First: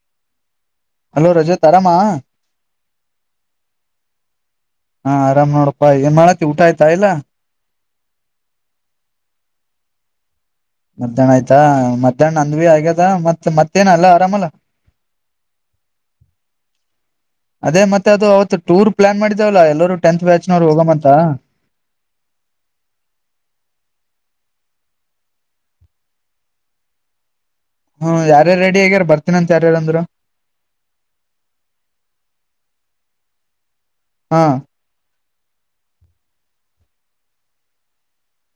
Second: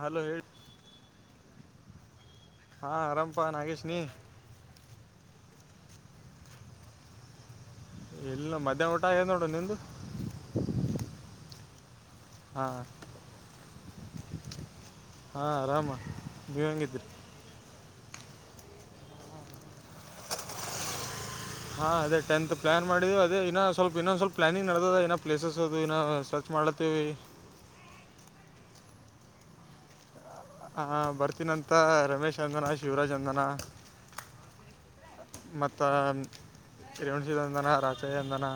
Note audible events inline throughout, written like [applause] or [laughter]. Hello ಹೇಳೇ hello Rajat ಆರಾಮ ಹ ಹಾ ಆರಾಮಪಾ ನಾಗೇಶ್ ನೀ ಆರಾಮ್ ನೋಡ್ ಬ ಮಾಡಕ್ಕೆ ಉಊಟ ಆಾಯ್ತಾ ಇಲ್ಲ ಇಲ್ಲ ಮಧ್ಯಾಹ್ ಊಟ ನೋಡು ನಿ್ದ ಮಧ್ಯಾಹ್ನ ಆಯ್ತಾ ಮಧ್ಯಾಹ್ನ ನಂದ್ವಿ ಆಗ್ಯದ ಮತ್ ಮತ್ತೇನ ಅಲ್ಲ ಆರಾಮಲ್ಲ ಹಾ ಆರಾಮ ನೀವ್ ಹಂಗಿದ್ರಿ ಅದೇ ಮತ್ತೆ ಅದು ಅವತ್ ಟೂರ್ ಪ್ಲಾನ್ ಮಾಡಿದಾವಲ್ಲ ಎಲ್ಲರರು ಟೆಂತ್ ಬ್ಯಾಚ್ನವರು ಹೋಗ್ಂತ ಹಾ ಅದೇ ಟಂತ್ ಪ್ಲಾನ್ ಮಾಡ್ ಅದೇ ಇನ್ನ ಸ್ವಲ್ಪ್ ಇನ್ನೊಂದ ಸ್ವಲ್ಪ್ ಪ್ಲಾನಿಂಗ್ ನೋದ ಏನ ಪ್ಲೇಸಸ್ ಅದು ಇ ಸ್ವ ಮಾಡಳತೀವಿ ಯಾರ್ಯಾರ್ ರೆಡಿ ಆಗ್ಯಾರ ಬರ್ತೀನ ಅಂತ ಯಾರೇಳಂದ್ರು? ಹ ಬರ್ತೀನಂತ ರಮೇಶ್ ಅಂದನ ಶಿವರಾಜ್ ಅಂದನ. ಹಾ ಮತ್ತು ಶೀರಂದನ ರಾಚಯ್ಯಂದಾನ.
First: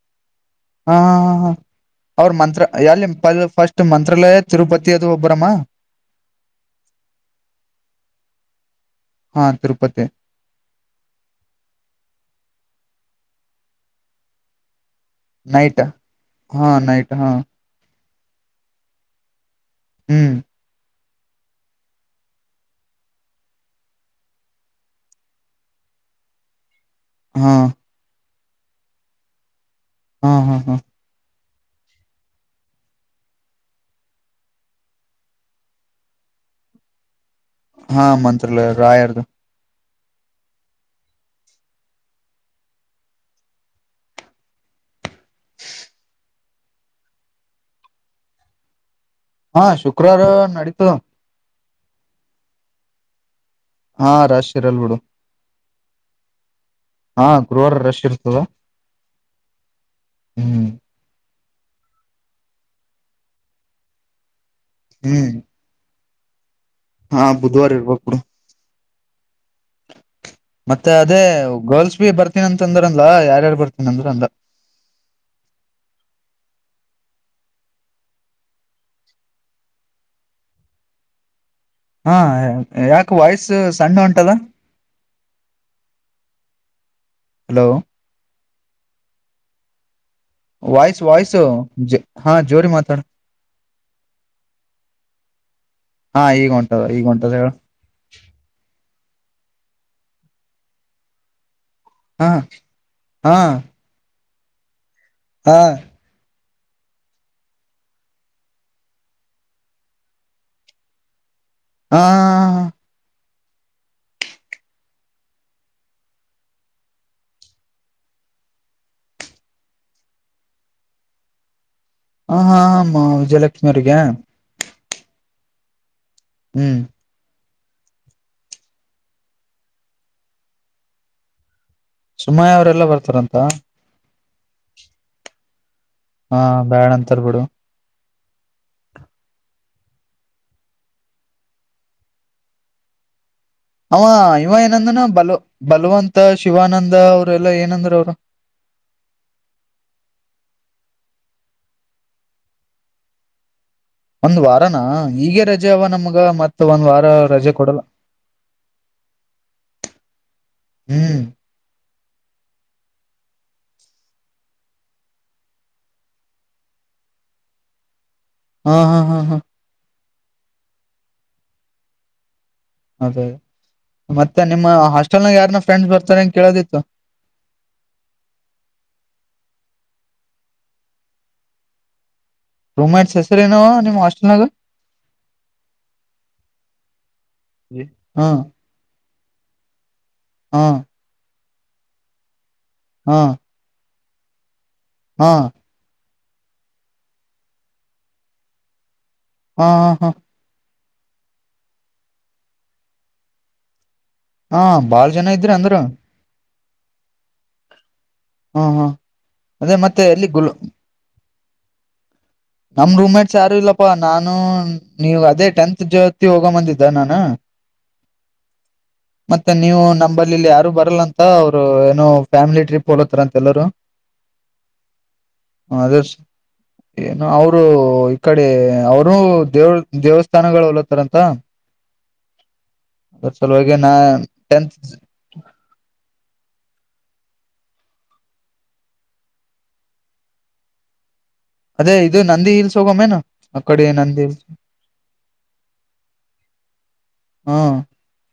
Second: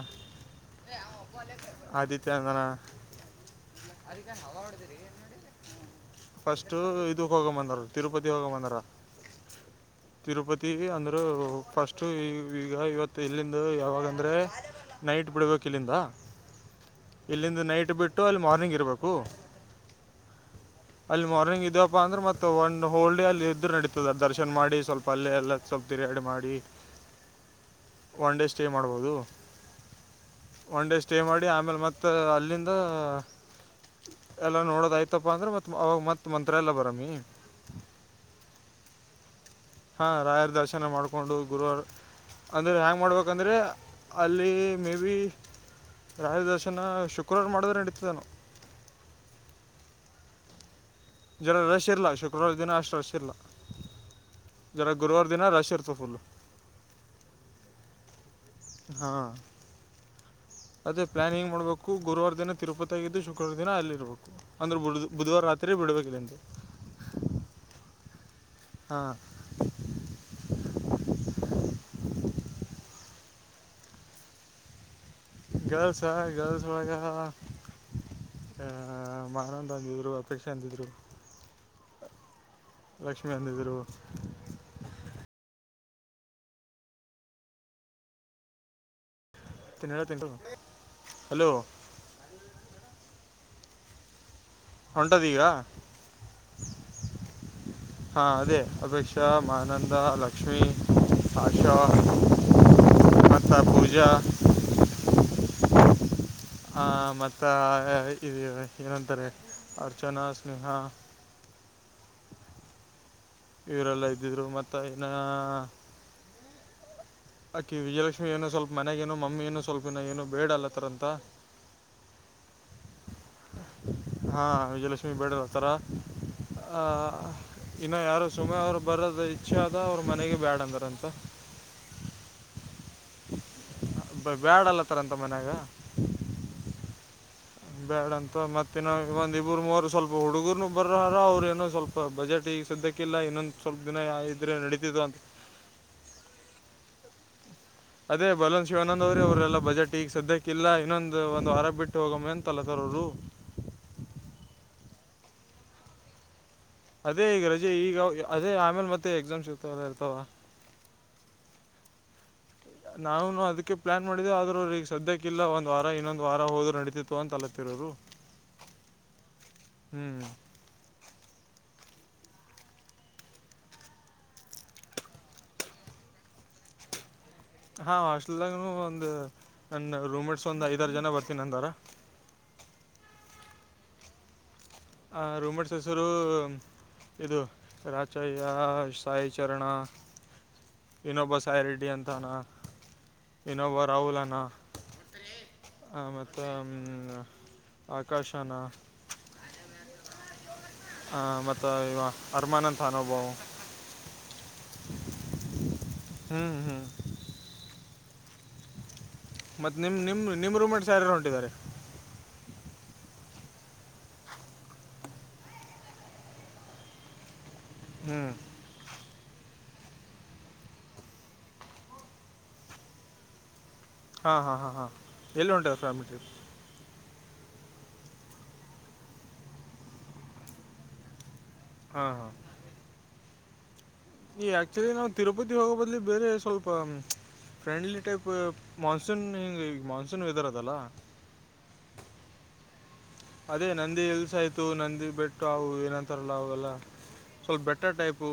ಹಾ ಹಾ ಹಾ ಅವ್ರು ಅಂದನ ಮಂತ್ರ ಎಲ್ಲಿ ಪ ಫಸ್ಟ್ ಮಂತ್ರಾಲಯ ತಿರುಪತಿ ಅದು ಹೋಗ್ಬರಮ್ಮ? ಫಸ್ಟು ಇದಕ್ ಹೋಗಮಂದಾರ ತಿರುಪತಿ ಹೋಗಮಂದಾರ. ಹಾ ತಿರುಪತಿ ತಿರುಪತಿಗೆ ಅಂದ್ರು ಫಸ್ಟು ಈ ಈಗ ಇವತ್ತು ಇಲ್ಲಿಂದ ಯಾವಾಗಂದ್ರೆ ನೈಟ್ ಬಿಡ್ಬೇಕಿಲ್ಲಿಂದ ಹಾ ನೈಟ್ ಹಾ ಇಲ್ಲಿಂದ ನೈಟ್ ಬಿಟ್ಟು ಅಲ್ಲಿ ಮಾರ್ನಿಂಗ್ ಇರ್ಬೇಕು. ಹ್ಮ್ ಅಲ್ಲಿ ಮಾರ್ನಿಂಗ್ ಇದಿವಪ್ಪಾ ಅಂದ್ರೆ ಮತ್ತ ಒಂದ್ ಹೋಲ್ಡೇ ಅಲ್ಲಿ ಇದ್ರ್ ನಡೀತದ ದರ್ಶನ್ ಮಾಡಿ ಸ್ವಲ್ಪ ಅಲ್ಲಿ ಎಲ್ಲ ಸ್ವಲ್ಪ ತ್ತಿರ ಎರಡ್ಡ್ ಮಾಡಿ ಹಾ ಒನ್ ಡೇ ಸ್ಟೇ ಮಾಡ್ಬೋದು ಹಾ ಹಾ ಹಾ ಒನ್ ಡೇ ಸ್ಟೇ ಮಾಡ್ ಡಿ ಆಮೇಲೆ ಮತ್ತ ಅಲ್ಲಿಂದ ಎಲ್ಲಾ ನೋಡೋದಾಯ್ತಪ್ಪ ಅಂದ್ರ ಮತ್ ಅವಾಗ ಮತ್ ಮಂತ್ರಾಲಯ್ ಬರಮಿ. ಹಾ ಮಂತ್ರಾಲಯ ರಾಯರ್ದು. ಹಾ ರಾಯರ ದರ್ಶನ ಮಾಡ್ಕೊಂಡು ಗುರುವಾರ ಅಂದ್ರೆ ಹ್ಯಾಂಗ್ ಮಾಡ್ಬೇಕಂದ್ರೆ ಅಲ್ಲಿ ಮೇ ಬಿ ರಾಯರ್ ದರ್ಶನ ಶುಕ್ರವಾರ ಮಾಡ್ದ್ರೆ ನಡೀತೇನು. ಹಾ ಶುಕ್ರವಾರ ನಡೀತದೆ. ಜನರ ರಶ್ ಇರಲ್ಲ ಶುಕ್ರವಾರ ದಿನ ಅಷ್ಟು ರಶ್ ಇರಲ್ಲ. ಹಾ ರಶ್ ಇರಲ್ ಜರ ಬಿಡು, ಗುರುವಾರ ದಿನ ರಶ್ ಇರ್ತದೆ ಫುಲ್ಲು ಹಾ ಗರ್ವಾರ ರಶ್ ಇರ್ತದ. ಹಾ ಹ್ಮ್ ಅದೆ ಪ್ಲಾನಿಂಗ್ ನೋಡ್ಬೇಕು ಗುರುವಾರ ದಿನ ತಿರುಪತಿಯಾಗಿದ್ದು ಶುಕ್ರವಾರ ದಿನ ಅಲ್ಲಿರ್ಬೇಕು ಅಂದ್ರೆ ಹ್ಮ್ ಬುಧವಾರ ರಾತ್ರಿ ಬಿಡಬೇಕು ಇಲ್ಲಿಂದ. [unintelligible] ಹಾ ಬುಧವಾರ ಇರ್ಬೇಕ್ ಬಿಡು. ಹಾಂ ಮತ್ತೆ ಅದೇ ಗರ್ಲ್ಸ್ ಬಿ ಬರ್ತೀನಂತ ಅಂದ್ರಲ್ಲ ಯಾರ್ಯಾರ್ ಬರ್ತನಿ ಅಂದ್ರ ಅಂತ ಅಂದ. ಗರ್ಲ್ಸಾ ಹ ಗರ್ಲ್ಸ್ ಮಗಾ ಆಹ ಮಾನಂದ ಅಂದಿದ್ರು ಅಪೇಕ್ಷಾ ಅಂದಿದ್ರು. ಹಾ ಯಾಕ ಲಕ್ಷ್ಮಿ ವಾಯ್ಸು ಅಂದಿದ್ರು ಸಣ್ಣ ಒಂಟದ? ಹಲೋ ತಿನ ವಾಯ್ಸ್ ವಾಯ್ಸು ಹಾ ಜೋರಿ ಮಾತಾಡು. ಹೊಂಟದೀಗ ಹಾ ಈಗ ಹೊಂಟದ ಈಗ ಹೊಂಟದ ಹೇಳು. ಹಾ ಅದೇ ಅಪೇಕ್ಷ, ಮಾನಂದ ಲಕ್ಷ್ಮಿ ಹಾ ಹಾ ಮತ್ತ ಪೂಜಾ ಹಾ ಹ ಮತ್ತೆ ಇದು ಏನಂತಾರೆ ಅರ್ಚನಾ ಸ್ನೇಹ ಹಾ ಇವರೆಲ್ಲ ಇದ್ದಿದ್ರು ಮತ್ತ ಇನಾ ಆಕಿ ವಿಜಯಲಕ್ಷ್ಮಿ ಏನೋ ಸ್ವಲ್ಪ ಮನೆಗೇನೋ ಮಮ್ಮಿ ಏನು ಸ್ವಲ್ಪ ಇನ್ನ ಏನೋ ಬೇಡ ಅಲ್ಲತರಂತ. ಹ ಹಾ ವಿಜಯಲ ಹಾ ವಿಜಯಲಕ್ಷ್ಮಿ ಬೇಡದ ಆಂತರ ಹ್ಮ್ ಆ ಇನ್ನು ಯಾರು ಸುಮ ಅವರು ಬರೋದ ಇಚ್ಛೆ ಆದ ಅವ್ರ ಮನೆಗೆ ಬ್ಯಾಡ ಅಂದ್ರಂತ. ಸುಮಯ ಅವರೆಲ್ಲ ಬರ್ತಾರಂತ. ಬ್ಯಾಡ ಅಲ್ಲತರ ಅಂತ ಮನ್ಯಾಗ. ಹಾ ಬ್ಯಾಡ ಅಂತಾರ್ ಬಿಡು. ಅ ಮತ್ತೆನ್ನ ಒಂದ ಇಬ್ರು ಮೂರು ಸ್ವಲ್ಪ ಹುಡುಗರುನು ಬರಾರ ಅವ್ರು ಏನೋ ಸ್ವಲ್ಪ ಬಜೆಟ್ ಈಗ ಸ್ದಕ್ಕಿಲ್ಲ ಇನ್ನೊಂದಂದು ಅವ ಇವ ಏನಂದ್ರನ ಬಲ ಬಲವಂತ ಶಿವಾನಂದ ಅವರೆಲ್ಲ ಅದೇ ಬಲವನ್ ಶಿವಾನಂದ್ ಅವ್ರಿ ಅವ್ರಲ್ಲ ಬಜೆಟ್ ಈಗ ಸದ್ಯಕ್ಕೆ ಇಲ್ಲ ಇನ್ನೊಂದು ಒಂದು್ ವಾರ ಬಿಟ್ಟು ಹೋಗಮ್ಮ ಅಂತಲ್ಲತರರು ಒಂದ್ ವಾರನಾ ಈೀಗ ರಜೆ ಅವ ನಮ್ಗ ಮತ್ತ ಅದೇ ಈಗ ರಜೆ ಈಗ ಅದೇ ಆಮೇಲ್ ಮತ್ತೆ ಎಕ್ಸಾಮ್ ಸಿತ ಎಲ್ಲ ಇರ್ತಾವ ಹ್ಮ್ ನಾವನು ಅದ್ಕ್ಕೆ ಪ್ಲಾನ್ ಮಾಡಿದೇವು ಆದ್ರ ಈಗ ಸದ್ಯಕ್ಕಿಲ್ಲಲ್ಲ ಒಂದ್ ವಾರ ಇನ್ನೊಂದ ವಾರ ಹೋ್ರು ನಡೀತಿತ್ತು ಅಂತ ಅಲತ್ತರು ಶರುೋ ಹ್ಮ್ ಹ್ಮ್ ಹ್ಮ್ ಹ್ಮ್ ಹ್ಮ್ ಅದೇ ಮತ್ತೆ ನಿಮ್ಮ ಹಾಸ್ಟೆಲ್ ನಾಗ ಯಾರನ ಫ್ರೆಂಡ್ಸ್ ಬರ್ತಾರೆ ಅಂತ ಕೇಳೋದಿತ್ತು ಹಾ ಹಾಸ್ಟೆಲ್ಾಗ ಒಂದ್ ನನ್ನ ರೂಮೇಟ್ಸ್ ಒಂದ್ ಐದಾರ ಜನ ಬರ್ತೀನಿ ಅಂದಾರ ರೂಮ್ಟ್ಸ್ ಹೆಸರುೇನವ ನಿಮ್ ಹಸ್ಟೆಲ್ಾಗ ಆ ರೂಮಡ್ ಹೆಸರು ಇದು ಹಾ ರಚಯ್ಯ ಸಾಯಿ ಚರಣ ಹಾ ಇನೋಬ ಸ್ಯಾರಿಡಿ ಅಂತಾನ ಹಾ ಇನೋಬ ರಹುಲನಾ ಹಾ ಮತ್ತು ಆಕಾಶನ ಹಾ ಹಾ ಹಾ ಹ ಮತ್ತ ಇವ ಅರಮಾನತ್ ಅನೋಬ ಹಾ ಬಾಳ ಜನ ಇದ್ರ ಅಂದ್ರ ಹ್ಮಞ ಹ್ಮಞ ಹ್ಮ ಹ್ಮ್ ಮತ್ತತ್ ನಿಮ್ ನಿಮ್ ನಿಮ್ ರೂಮ್ ಸಾರ ಹೊಂಿದ್ದಾರೆ ನಮ ರೂಮ ಮೇಟ್ಸ್ ಯಾರು ಇಲ್ಲಪ್ಪಾ ನಾನು ನೀವ ಅದೇ ಟೆಂತ್ ಜೋತಿ ಹೋಗಂಬಂದಿದ್ದ ನಾನು ಹ್ಮ್ ಮತ್ತೆ ನೀವು ನಂಬಲ್ಲಿಲ್ಲಿ ಯಾರು ಬರಲ್ಲ ಅಂತ ಅವರು ಏನೋ ಫ್ಯಾಮಿಲಿ ಟ್ರಿಪ್ ಹೋಲತ್ತಾರ ಅಂತೆ ಎಲ್ಲರು ಹಾಂ ಹಾಂ ಹಾಂ ಹಾಂ ಎಲ್ಲಿ ಉಂಟದ ಫ್ಯಾಮಿಲಿ ಅದ್ರ ಟ್ರಿಪ್ ಏನು ಅವರು ಈ ಕಡೆ ಅವರು ದೇವ ದೇವಸ್ಥಾನಗಳು ಹೊಲತ್ತಾರಂತ ಹಾ ಹಾ ಅ ಚಲೋ ಈ ಆಕ್ಚುಲಿ ನಾವು ತಿರುಪತಿ ಹೋಗೋ ಬದ್ಲಿ ಬೇರೆ ಸ್ವಲ್ಪ ಸ್ ಫ್ರೆಂಡ್ಲಿ ಟೈಪ್ ಮಾನ್ಸೂನ್ ಹಿಗೆ ಈಗ ಮಾನ್ಸೂನ್ ವೆದರ್ ಅದಲ್ಲ ಅದೇ ಇದು ನಂದಿ ಹಿಲ್ಸ್ ಹೋಗಮೇನು ಆ ಅದೇ ಕಡೆ ನಂದಿ ಇಲ್ಸ ಹಿಲ್ಸ್ ಆಯ್ತು ನಂದಿ ಬೆಟ್ಟು ಅವು ಏನಂತಾರಲ್ಲ ಅವಲ್ಲ ಹ ಸ್ವಲ್ಪ ಬೆಟ್ಟ ಟೈಪ್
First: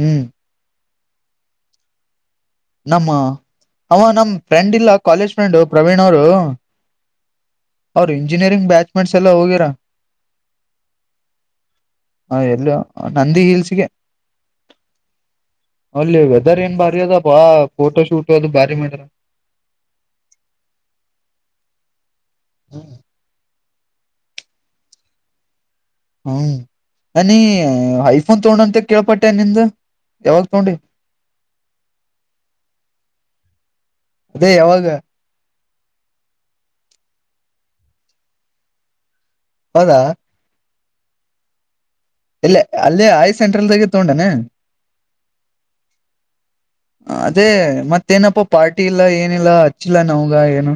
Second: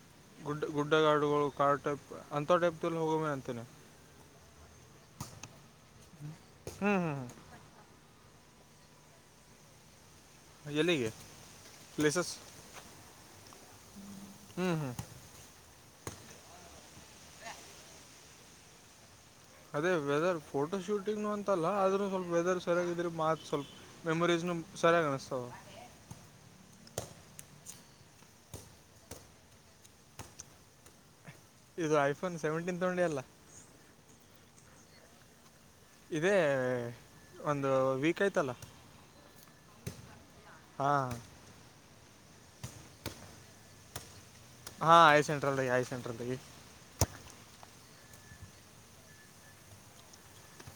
ಹ್ಮ್ ಗುಡ್ಡ ಗುಡ್ಡಗಾಡುಗಳು ಕಾಡು ಟೈಪ್ ಅಂಥ ಟೈಪ್ದಲ್ಲಿ ನಮ್ಮ ಹೋಗೋಮೆ ಅಂತೇನೆ ಅವ ನಮ ಫ್ರೆಂಡ್ ಇಲ್ಲ ಕಾಲೇಜ್ ಫ್ರೆಂಡು ಪ್ರವೀಣ್ ಅವರು ಹ್ಞೂ ಹ್ಞೂ ಹ್ಞೂ ಅವ್ರ ಇಂಜಿನಿಯರಿಂಗ್ ಬ್ಯಾಚ್ಮೆಂಟ್ಸ್ ಎಲ್ಲ ಹೋಗಿರಾ ಎಲ್ಲಿಗೆ ಪ್ಲೇಸಸ್ ಹ ಎಲ್ಲ ನಂದಿ ಹಿಲ್ಸ್ಗೆ ಹ್ಞೂ ಹ್ಞೂ ಅಲ್ಲಿ ವೆದರ್ ಏನ್ ಭಾರಿ ಅದ ಬಾ ಫೋಟೋ ಶೂಟ್ ಅದು ಭಾರಿ ಮಾಡ್ರ ಅದೇ ವೆದರ್ ಫೋಟೋ ಶೂಟಿಂಗ್ ಅಂತಲ್ಲ ಆದ್ರೂ ಸ್ವಲ್ಪ ವೆದರ್ ಸರಿಯಾಗಿದ್ರರಿ ಮಾತ್ ಸ್ವಲ್ಪ ಮೆಮೊರೀಸ್ ನ ಸರಿ ಕಾಣಿಸಸ್ಾವ ಹ್ಮ್ ಅ ನೀ ಐಫೋನ್ ತಗೊಂಡ ಅಂತ ಕೇಳ್ಪಟ್ಟೆ ನಿಂದ ಯಾವಾಗ ತಗೊಂಡಿ ಇದು ಐಫೋನ್ ಸೆವೆಂಟೀನ್ ತಗೊಂಡಿ ಅಲ್ಲ ಅದೇ ಯಾವಾಗ ಇದೇ ಒಂದು ವೀಕ್ ಆಯ್ತಲ್ಲ ಹೌದಾ ಹಾ ಇಲ್ಲ ಅಲ್ಲೇ ಐ ಸೆಂಟ್ರಲ್ದಾಗ ತಗೊಂಡಾನನೆ ಹಾ ಆಯ ಸೆಟದಲ್ಲಿ ಆಯ ಸೆಟ ಲ ಅದೇ ಮತ್ತೇನಪ್ಪ ಪಾರ್ಟಿ ಇಲ್ಲಾ ಏನಿಲ್ಲ ಹಚ್ಚಿಲ್ಲ ನವ್ಗ ಏನು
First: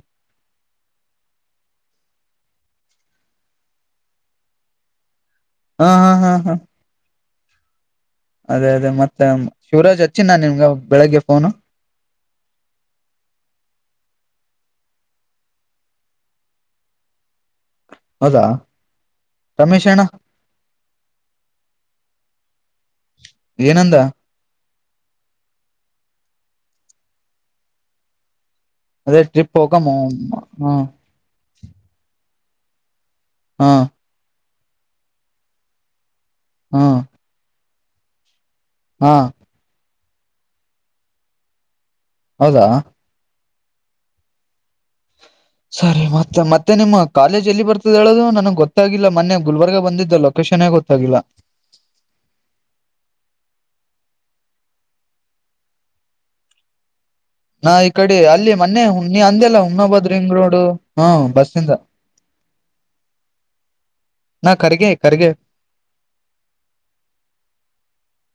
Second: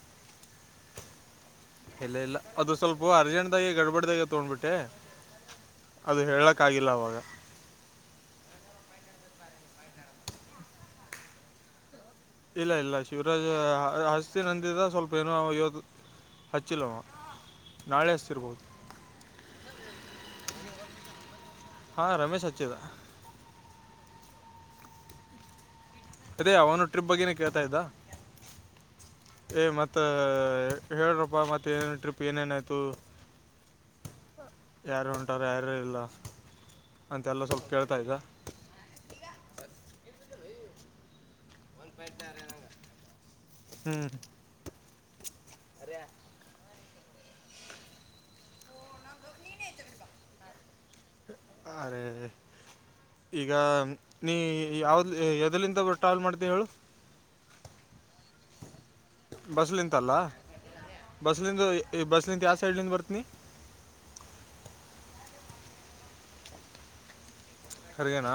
ಇಲ್ಲ ಇಲ್ಲ ಅದು ಸ್ವಲ್ಪ ಅರ್ಜೆಂಟ್ಗಿ ಗಡ್ಬಡ್ದಾಗ ತಗೊಂಡ್ಬಿಟ್ಟೆ ಹಾ ಹಾ ಅದು ಹಾ ಹಾ ಹೇಳಕ್ಕಾಗಿಲ್ಲ ಅವಾಗ ಅದೇ ಅದೇ ಮತ್ತೆ ಶಿವರಾಜ್ ಅಚ್ಚಿ ನಿಮ್ಗ ಬೆಳಗ್ಗೆ ಫೋನು ಇಲ್ಲ ಇಲ್ಲ ಶಿವರಾಜ್ ಹಸ್ತಿ ನಂದಿದ ಸ್ವಲ್ಪ ಏನೋ ಇವತ್ತು ಹಚ್ಚಿಲ್ಲವ ನಾಳೆ ಹಚ್ಚತಿಿರ್ಬೋದು ರಮೇಶಣ್ಣ ಹಾ ರಮೇಶ್ ಸಚ್ಚೇದ ಏನಂದ ಅ ಅವನು ಟ್ರಿಪ್ ಬಗ್ನ ಕೇಳ್ತಾ ಇದ್ದ ಅದೇ ಟ್ರಿಪ್ ಏ ಹೋಗಮ್ಮ ಮತ್ತ ಹ್ಮ್ ಹೇಳ್ರಪ್ಪ ಮತ್ತ ಏನನು ಟ್ರಿಪ್ ಏನೇನಾಯ್ತು ಹಾ ಯಾರು ಉಂಟಾರ ಯಾರು ಇಲ್ಲ ಹ್ಮ್ ಅಂತೆಲ್ಲ ಸ್ವಲ್ ಕೇಳ್ತಾ ಇದ್ದ ಹಾ ಹೌದಾ ಹ ಸರಿ ಮತ್ತೆ ಮತ್ತೆ ನಿಮ್ಮ ಕಾಲೇಜ್ ಎಲ್ಲಿ ಬರ್ತದೆ ಹೇಳೋದು ನನಗೆ ಗೊತ್ತಾಗಿಿಲ್ಲ ಮನೆ ಗುಲ್ಬರ್ಗ ಬಂದಿದ್ದ ಲೊಕೇಶನ್ ಗೊ ಅರೆ ಈಗ ನೀ ಯಾವ್ದ ಎದಲ್ಲಿಂದ ಟ್ರಾವೆಲ್ ಮಾಡ್ತ ಹೇಳು ನಾ ಈ ಕಡೆ ಅಲ್ಲಿ ಮೊನ್ನೆ ಹುಣಿ ಅಂದಲ್ಲ ಹುಣ್ಬೋದ್ ಬಸ್ಲಿಂತಲ್ಲ ರಿಂಗ್ ರೋಡು ಹ ಬಸ್ಸಿಂದ ಸೈಲಿಂದ ಬರ್ತನ ನಾ ಕರೆಗೆ ಖರ್ಗೇನಾ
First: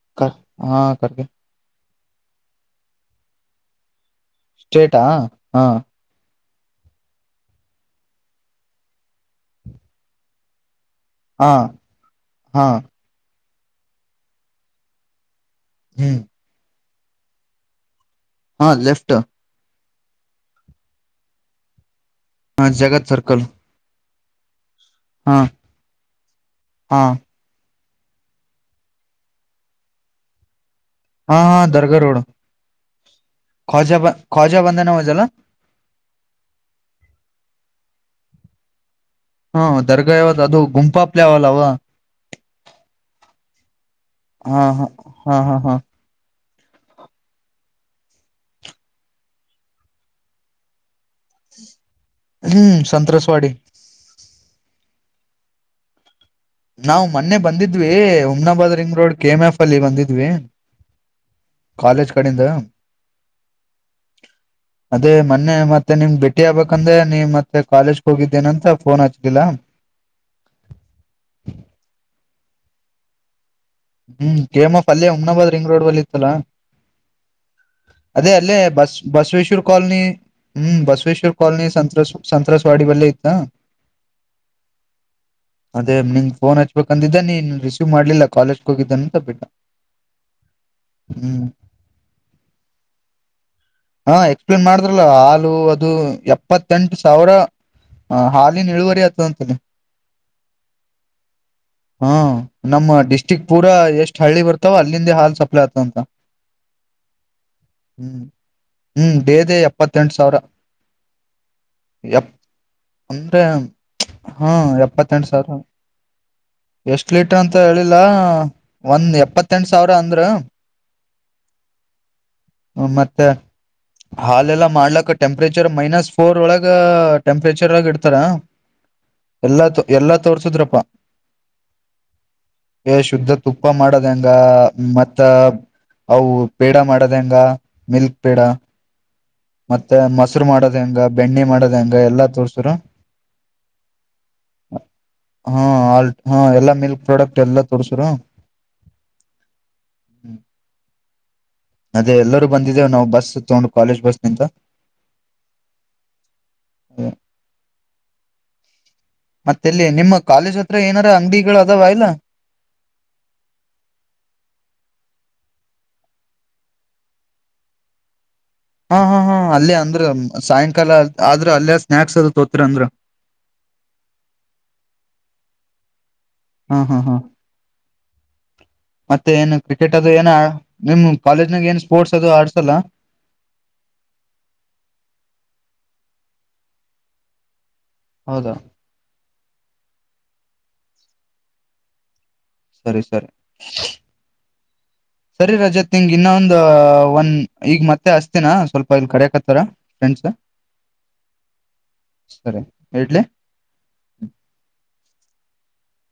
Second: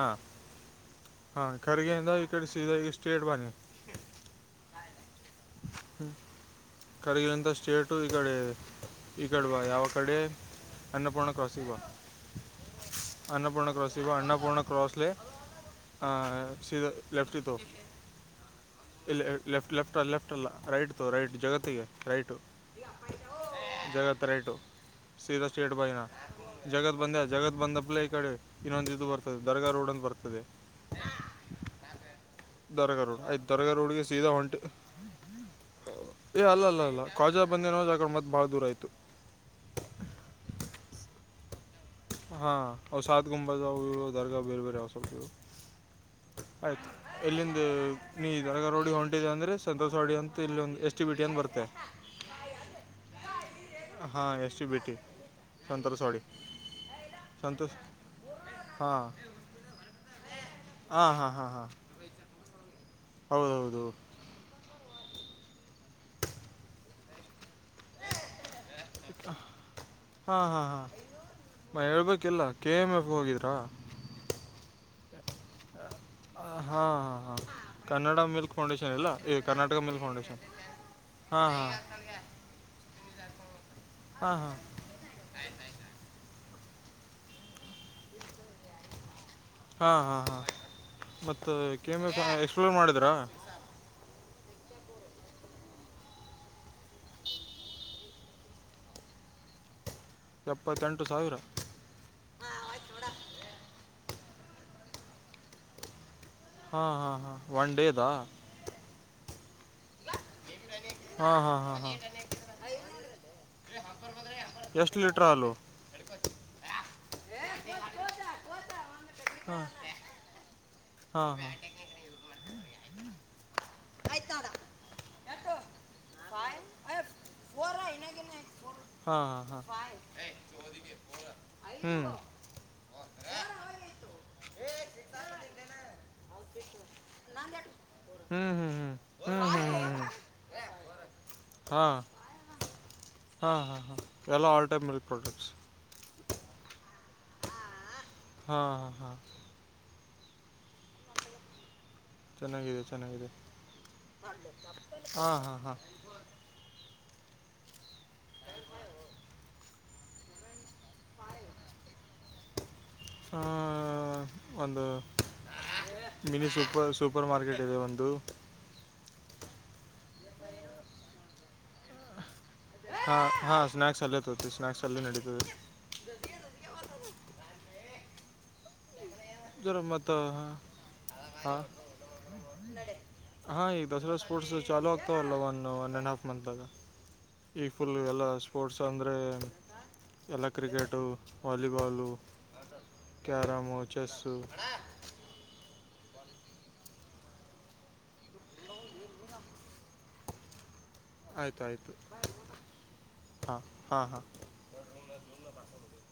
ಕರ್ಗೆ ಹಾ ಖರ್ಗಿಂದ ಈಡೆ ಸ ಸ್ಟ್ರೇಟ್ ಬಾನಿ ಸ್ಟ್ರೇಟಾ ಹಾ ಕರಗಿನಂತ ಸ್ಟೇಟು ಈ ಕಡೆ ಈ ಕಡವಾ ಯಾವ ಕಡೆ ಅನ್ನಪೂರ್ಣಾ ಹಾ ಕ್ರಾಸ್ ಇವ ಹಾ ಅನ್ನಪೂರ್ಣ ಕ್ರಾಸ್ ಇ ಅನ್ನಪೂರ್ಣಾ ಕ್ರಾಸ್ ಹ ಹ್ಮ್ ಸ ಲೆಫ್ಟ ಇ ತು ಹಾ ಲೆಫ್ಟ ಲೆಫ್ಟ್ ಅ ಲೆಫ್ಟ್ ಅಲ್ಲ ರೈಟ್ ತ ರೈಟ್ ಜಗತ್ತಗೆ ರೈಟ್ ಹಾ ಜಗತ್ ಸರ್ಕಲ್ ಹಾ ಸೀರಿ ಸೇಟ್ ಬೈನಾ ಜಗತ್ ಹಾ ಬಂದೆ ಜಗತ್ ಬಂದ ಹಬ್ಲ ಈ ಕಡೆ ಇನ್ನೊಂದು ಇದು ಬರ್ತದೆ ದರ್ಗಾ ರೋಡ್ ಒಂದು ಬರ್ತದೆ ದರಗ ಕೌಜ್ಜ ಜಾ ಬಜಾ ಬಂದನ ಮಜಲ್ಲ ಏ ಅಲ್ಲ ಅಲ್ಲ ಅಲ್ಲ ಕ್ವಾಜಾ ಬಂದ ನೋ್ ಆಕಡೆ ಮತ್ ಬಾಳ ದೂರ ಆಯ್ತು ಹಾ ದರ್ಗಾ ಯಾವತ್ ಅದು ಗುಂಪಾಪ್ಲೆ ಯಾವಲ್ಲವಾ ಹಾ ಔ ಸಾದ ಗುಂಬ ಜವು ಇ ಹಾ ಹಾ ಹಾ ಹಾ ಹಾ ಆಯ್ತು ಇಲ್ಲಿಂದ ನೀಧರಗ ರೋಡಿ ಹೊಂಟಿದೆ ಅಂದ್ರೆ ಸಂತೋಷವಾಡಿ ಅಂತ ಇಲ್ಲಿ ಒಂದ ಎಷ್ಟು ಹ್ಮ್ ಸತ್ರ್ರಸವಾಡಿ ಶ ಬಿಿಟಿ ಶಂತರ ಸವಾಡಿ ನಾಾವವು ಮೊನ್ನೆ ಬಂದಿದ್ವಿ ಉಮ್ನಾಬಾದ್ ರಿಂಗ್ ಹಾಂ ರೋಡ್ ಕೆ ಎಂ ಎಫ್ ಅಲ್ಲಿ ಬಂದಿದ್ವಿ ಕಾಲೇಜ್ ಕಡೆಯಿಂದ ಹೌದೌದು ಅದೇ ಮೊನ್ನೆ ಮತ್ತೆ ನಿಮ್ಗೆ ಭಟ್ಟಿ ಆಗ್ಬೇಕಂದ್ರೆ ನೀ ಮತ್ತೆ ಕಾಲೇಜ್ ಹೋಗಿದ್ದೇನಂತ ಫೋನ್ ಹಚ್ಕಿಲ್ಲ ಹಾಂ ಹಾಂ ಹಾಂ ಮ ಹೇಳ್ಬೇಕ್ ಎಲ್ಲೆ ಕೆ ಎಂ ಎಫ್ ಹೋಗಿದ್ರಾ? ಹ್ಮ್ ಕೆ. ಎಂ ಎಫ್ ಅಲ್ಲೇ ಹಮ್ನಾಬಾದ್ ರೀಂಗ್ ರೋಡ್ ವಲ್ಲಿ ಹಾ ಹಾ ಹಾ ಅದೇ ಅಲ್ಲೇ ಬಸ್ ಬಸವೇಶ್ವರ್ ಕಾಲೋನಿ ಮಿಲ್ಕ್ ಫೌಂಡೇಶನ್ ಹ್ಮ್ ಬಸವೇಶ್ವರ್ ಹಾಂ ಕಾಲೋನಿ ಸತ್ರಸ್ ಸತ್ರಸ್ವಾಡಿ ವಲ್ಲಿ ಹಾ ಹಾ ಹಾ ಪೋನ್ ಹಚ್ಬೇಕ್ ಅಂದಿದ್ದೆ ನೀನ್ ರಿಸೀವ್ ಮಾಡಲಿಲ್ಲ ಕಾಲೇಜ್ಗೆ ಹೋಗಿದ್ದ್ ಹಾ ಹಾ ಹಾ ಹ್ಮ್ ಮತ್ತು ಕೆಮ ಎಕ್ಸ್ಪ್ಲೋರ್ ಮಾಡಿದ್ರಾ ಹಾ ಎಕ್ಸ್ ಪ್ಲೈನ್ ಮಾಡಿದ್ರಲ್ಲ ಹಾಲು ಅದು ಎಪ್ಪತ್ತೆಂಟು ಸಾವಿರ ಹ ಹಾಲಿನ ಇಳುವರಿ ಆತ ಅಂತಿನಿ ಎಪ್ಪತ್ತೆಂಟು ಸಾವಿರ ಹಾ ನಮ್ಮ ಡಿಸ್ಟ್ರಿಕ್ ಪೂರ ಎಷ್ಟ್ ಹಳ್ಳಿ ಬರ್ತಾವೊ ಅಲ್ಲಿಂದ ಹಾಲ್ ಸಪ್ಲೈ ಆತವ ಅಂತ ಹಾ ಹಾ ಹಾ ಒನ್ ಡೇ ದಾ ಹ್ಮ್ ಡೇದೆ ಎಪ್ಪತ್ತೆಂಟು ಸಾವಿರ ಹಾಂ ಹಾಂ ಹಾಂ ಹಾಂ ಎಪ್ಪ್ ಅಂದ್ರೆ ಹಾ ಎಷ್ಟು ಲೀಟ್ರ್ ಎಪ್ಪತ್ತೆಂಟು ಹಾಲು ಸಾವಿರ ಎಷ್ಟ್ ಲೀಟರ್ ಅಂತ ಹೇಳಿಲ್ಲ ಒಂದ್ ಎಪ್ಪತ್ತೆಂಟು ಸಾವಿರ ಅಂದ್ರೂ ಹಾ ಹಾ ಮತ್ತೆ ಹಾಲೆಲ್ಲಾ ಮಾಡ್ಲಕ್ಕ ಟೆಂಪ್ರೇಚರ್ ಮೈನಸ್ ಫೋರ್ ಒಳಗ ಟೆಂಪ್ರೇಚರ್ ಗ ಇಡ್ತಾರ ಹಾಂ ಹಾಂ ಹಾಂ ಎಲ್ಲಾ ತೊ ಎಲ್ಲಾ ತೋರ್ಸದ್ರಪ್ಪ ಹ್ಮ್ ಏ ಶುದ್ಧ ತುಪ್ಪ ಮಾಡೋದ್ ಹೆಂಗ ಮತ್ತೆ ಅವು ಪೇಡ ಮಾಡೋದ್ ಹೆಂಗ ಮಿಲ್ಕ್ ಪೆ ಹ್ಞೂ ಹ್ಞೂ ಹ್ಞೂ ಹ್ಞೂ ಹ್ಞೂ ಹ್ಞೂ ಮತ್ತೆ ಹ್ಞೂ ಮೊಸರು ಮಾಡೋದ್ ಹೆಂಗ ಬೆಣ್ಣೆ ಮಾಡೋದ್ ಹೆಂಗ ಎಲ್ಲಾ ತೋರ್ಸಿದ್ದ್ರೂ ಹ ಹ ಹ ಎಲ್ಲಾ ಆಲ್ಟೈಮ್ ಮಿಲ್ಕ್ ಪ್ರಾಡಕ್ಟ್ಸ್ ಹಾ ಆಲ್ ಹಾ ಎಲ್ಲಾ ಮಿಲ್ಕ್ ಪ್ರಾಡಕ್ಟ್ ಎಲ್ಲಾ ತೋರ್ಸುರ ಹಾ ಹಾ ಹಾ ಹ್ಮ್ ಚೆನ್ನಾಗಿದೆ ಚೆನ್ನಾಗಿದೆ ಕಾಲೇಜ್ ಬಸ್ ನಿಂತ ಹಾ ಹಾ ಹಾ ಮತ್ತೇಲ್ಲಿ ನಿಮ್ಮ ಕಾಲೇಜು ಹಾ ಒಂದು ಮಿನಿ ಸೂಪರ್ ಸೂಪರ್ ಮಾರ್ಕೆಟ್ ಇದೆ ಒಂದು ಹಾ ಹಾ ಹಾ ಅಲ್ಲೇ ಅಂದ್ರೂ ಸಾಯಂಕಾಲ ಆದ್ರೆ ಅಲ್ಲೇ ಸ್ನಾಕ್ಸು ತ ಹಾ ಹಾ ಸ್ನಾಕ್ಸ್ ಅಲ್ಲ ತತಿ ಸ್ನಾಕ್ಸ್ ಅಲ್ಲೇ ನಡೀತದೆ ಹ್ಮ ಹ್ಮ ಹಾ ಮತ್ತೆ ಏನು ಜರ ಕ್ರಿಕೆಟ್ ಅದು ಮತ್ತು ಏನೊ ನಿಮ್ ಕಾಲೇಜ್ನಾಗ ಏನ್ ಸ್ಪೋರ್ಟ್ಸ್ ಅದು ಆಡ್ಸಲ್ಲ ಹಾ ಈ ದಸರಾ ಸ್ಪೋರ್ಟ್ಸ್ ಚಾಲೂ ಆಗತ್ತವಲ್ಲ ಒನ್ ಒನ್ ಆ್ಯಂಡ್ ಹಾಫ್ ಮಂತಾಗ ಈಗ ಪುಲ್ಲು ಎಲ್ಲ ಹೌದಾ ಸ್ಪೋರ್ಟ್ಸ್ ಅಂದರೆ ಎಲ್ಲಾ ಕ್ರಿಕೆಟು ವಾಲಿಬಾಲು ಸರಿ ಸರಿ ಸೊ ಅಣ್ಣ ಜೊತೆ ಹಿಂಗ ಇನ್ನೊಂದು ಒಂದ್ ಈಗ ಮತ್ತೆ ಅಸ್ತನಾ ಸ್ವಲ್ಪ ಇಲ್ ಕರೆಕತ್ತಾರ ಫ್ರೆಂಡ್ಸ್ ಆಯ್ತು ಆಯ್ತು ಸರಿ ಇಡ್ಲಿ ಹಾ ಹಾ ಹಾ [unintelligible]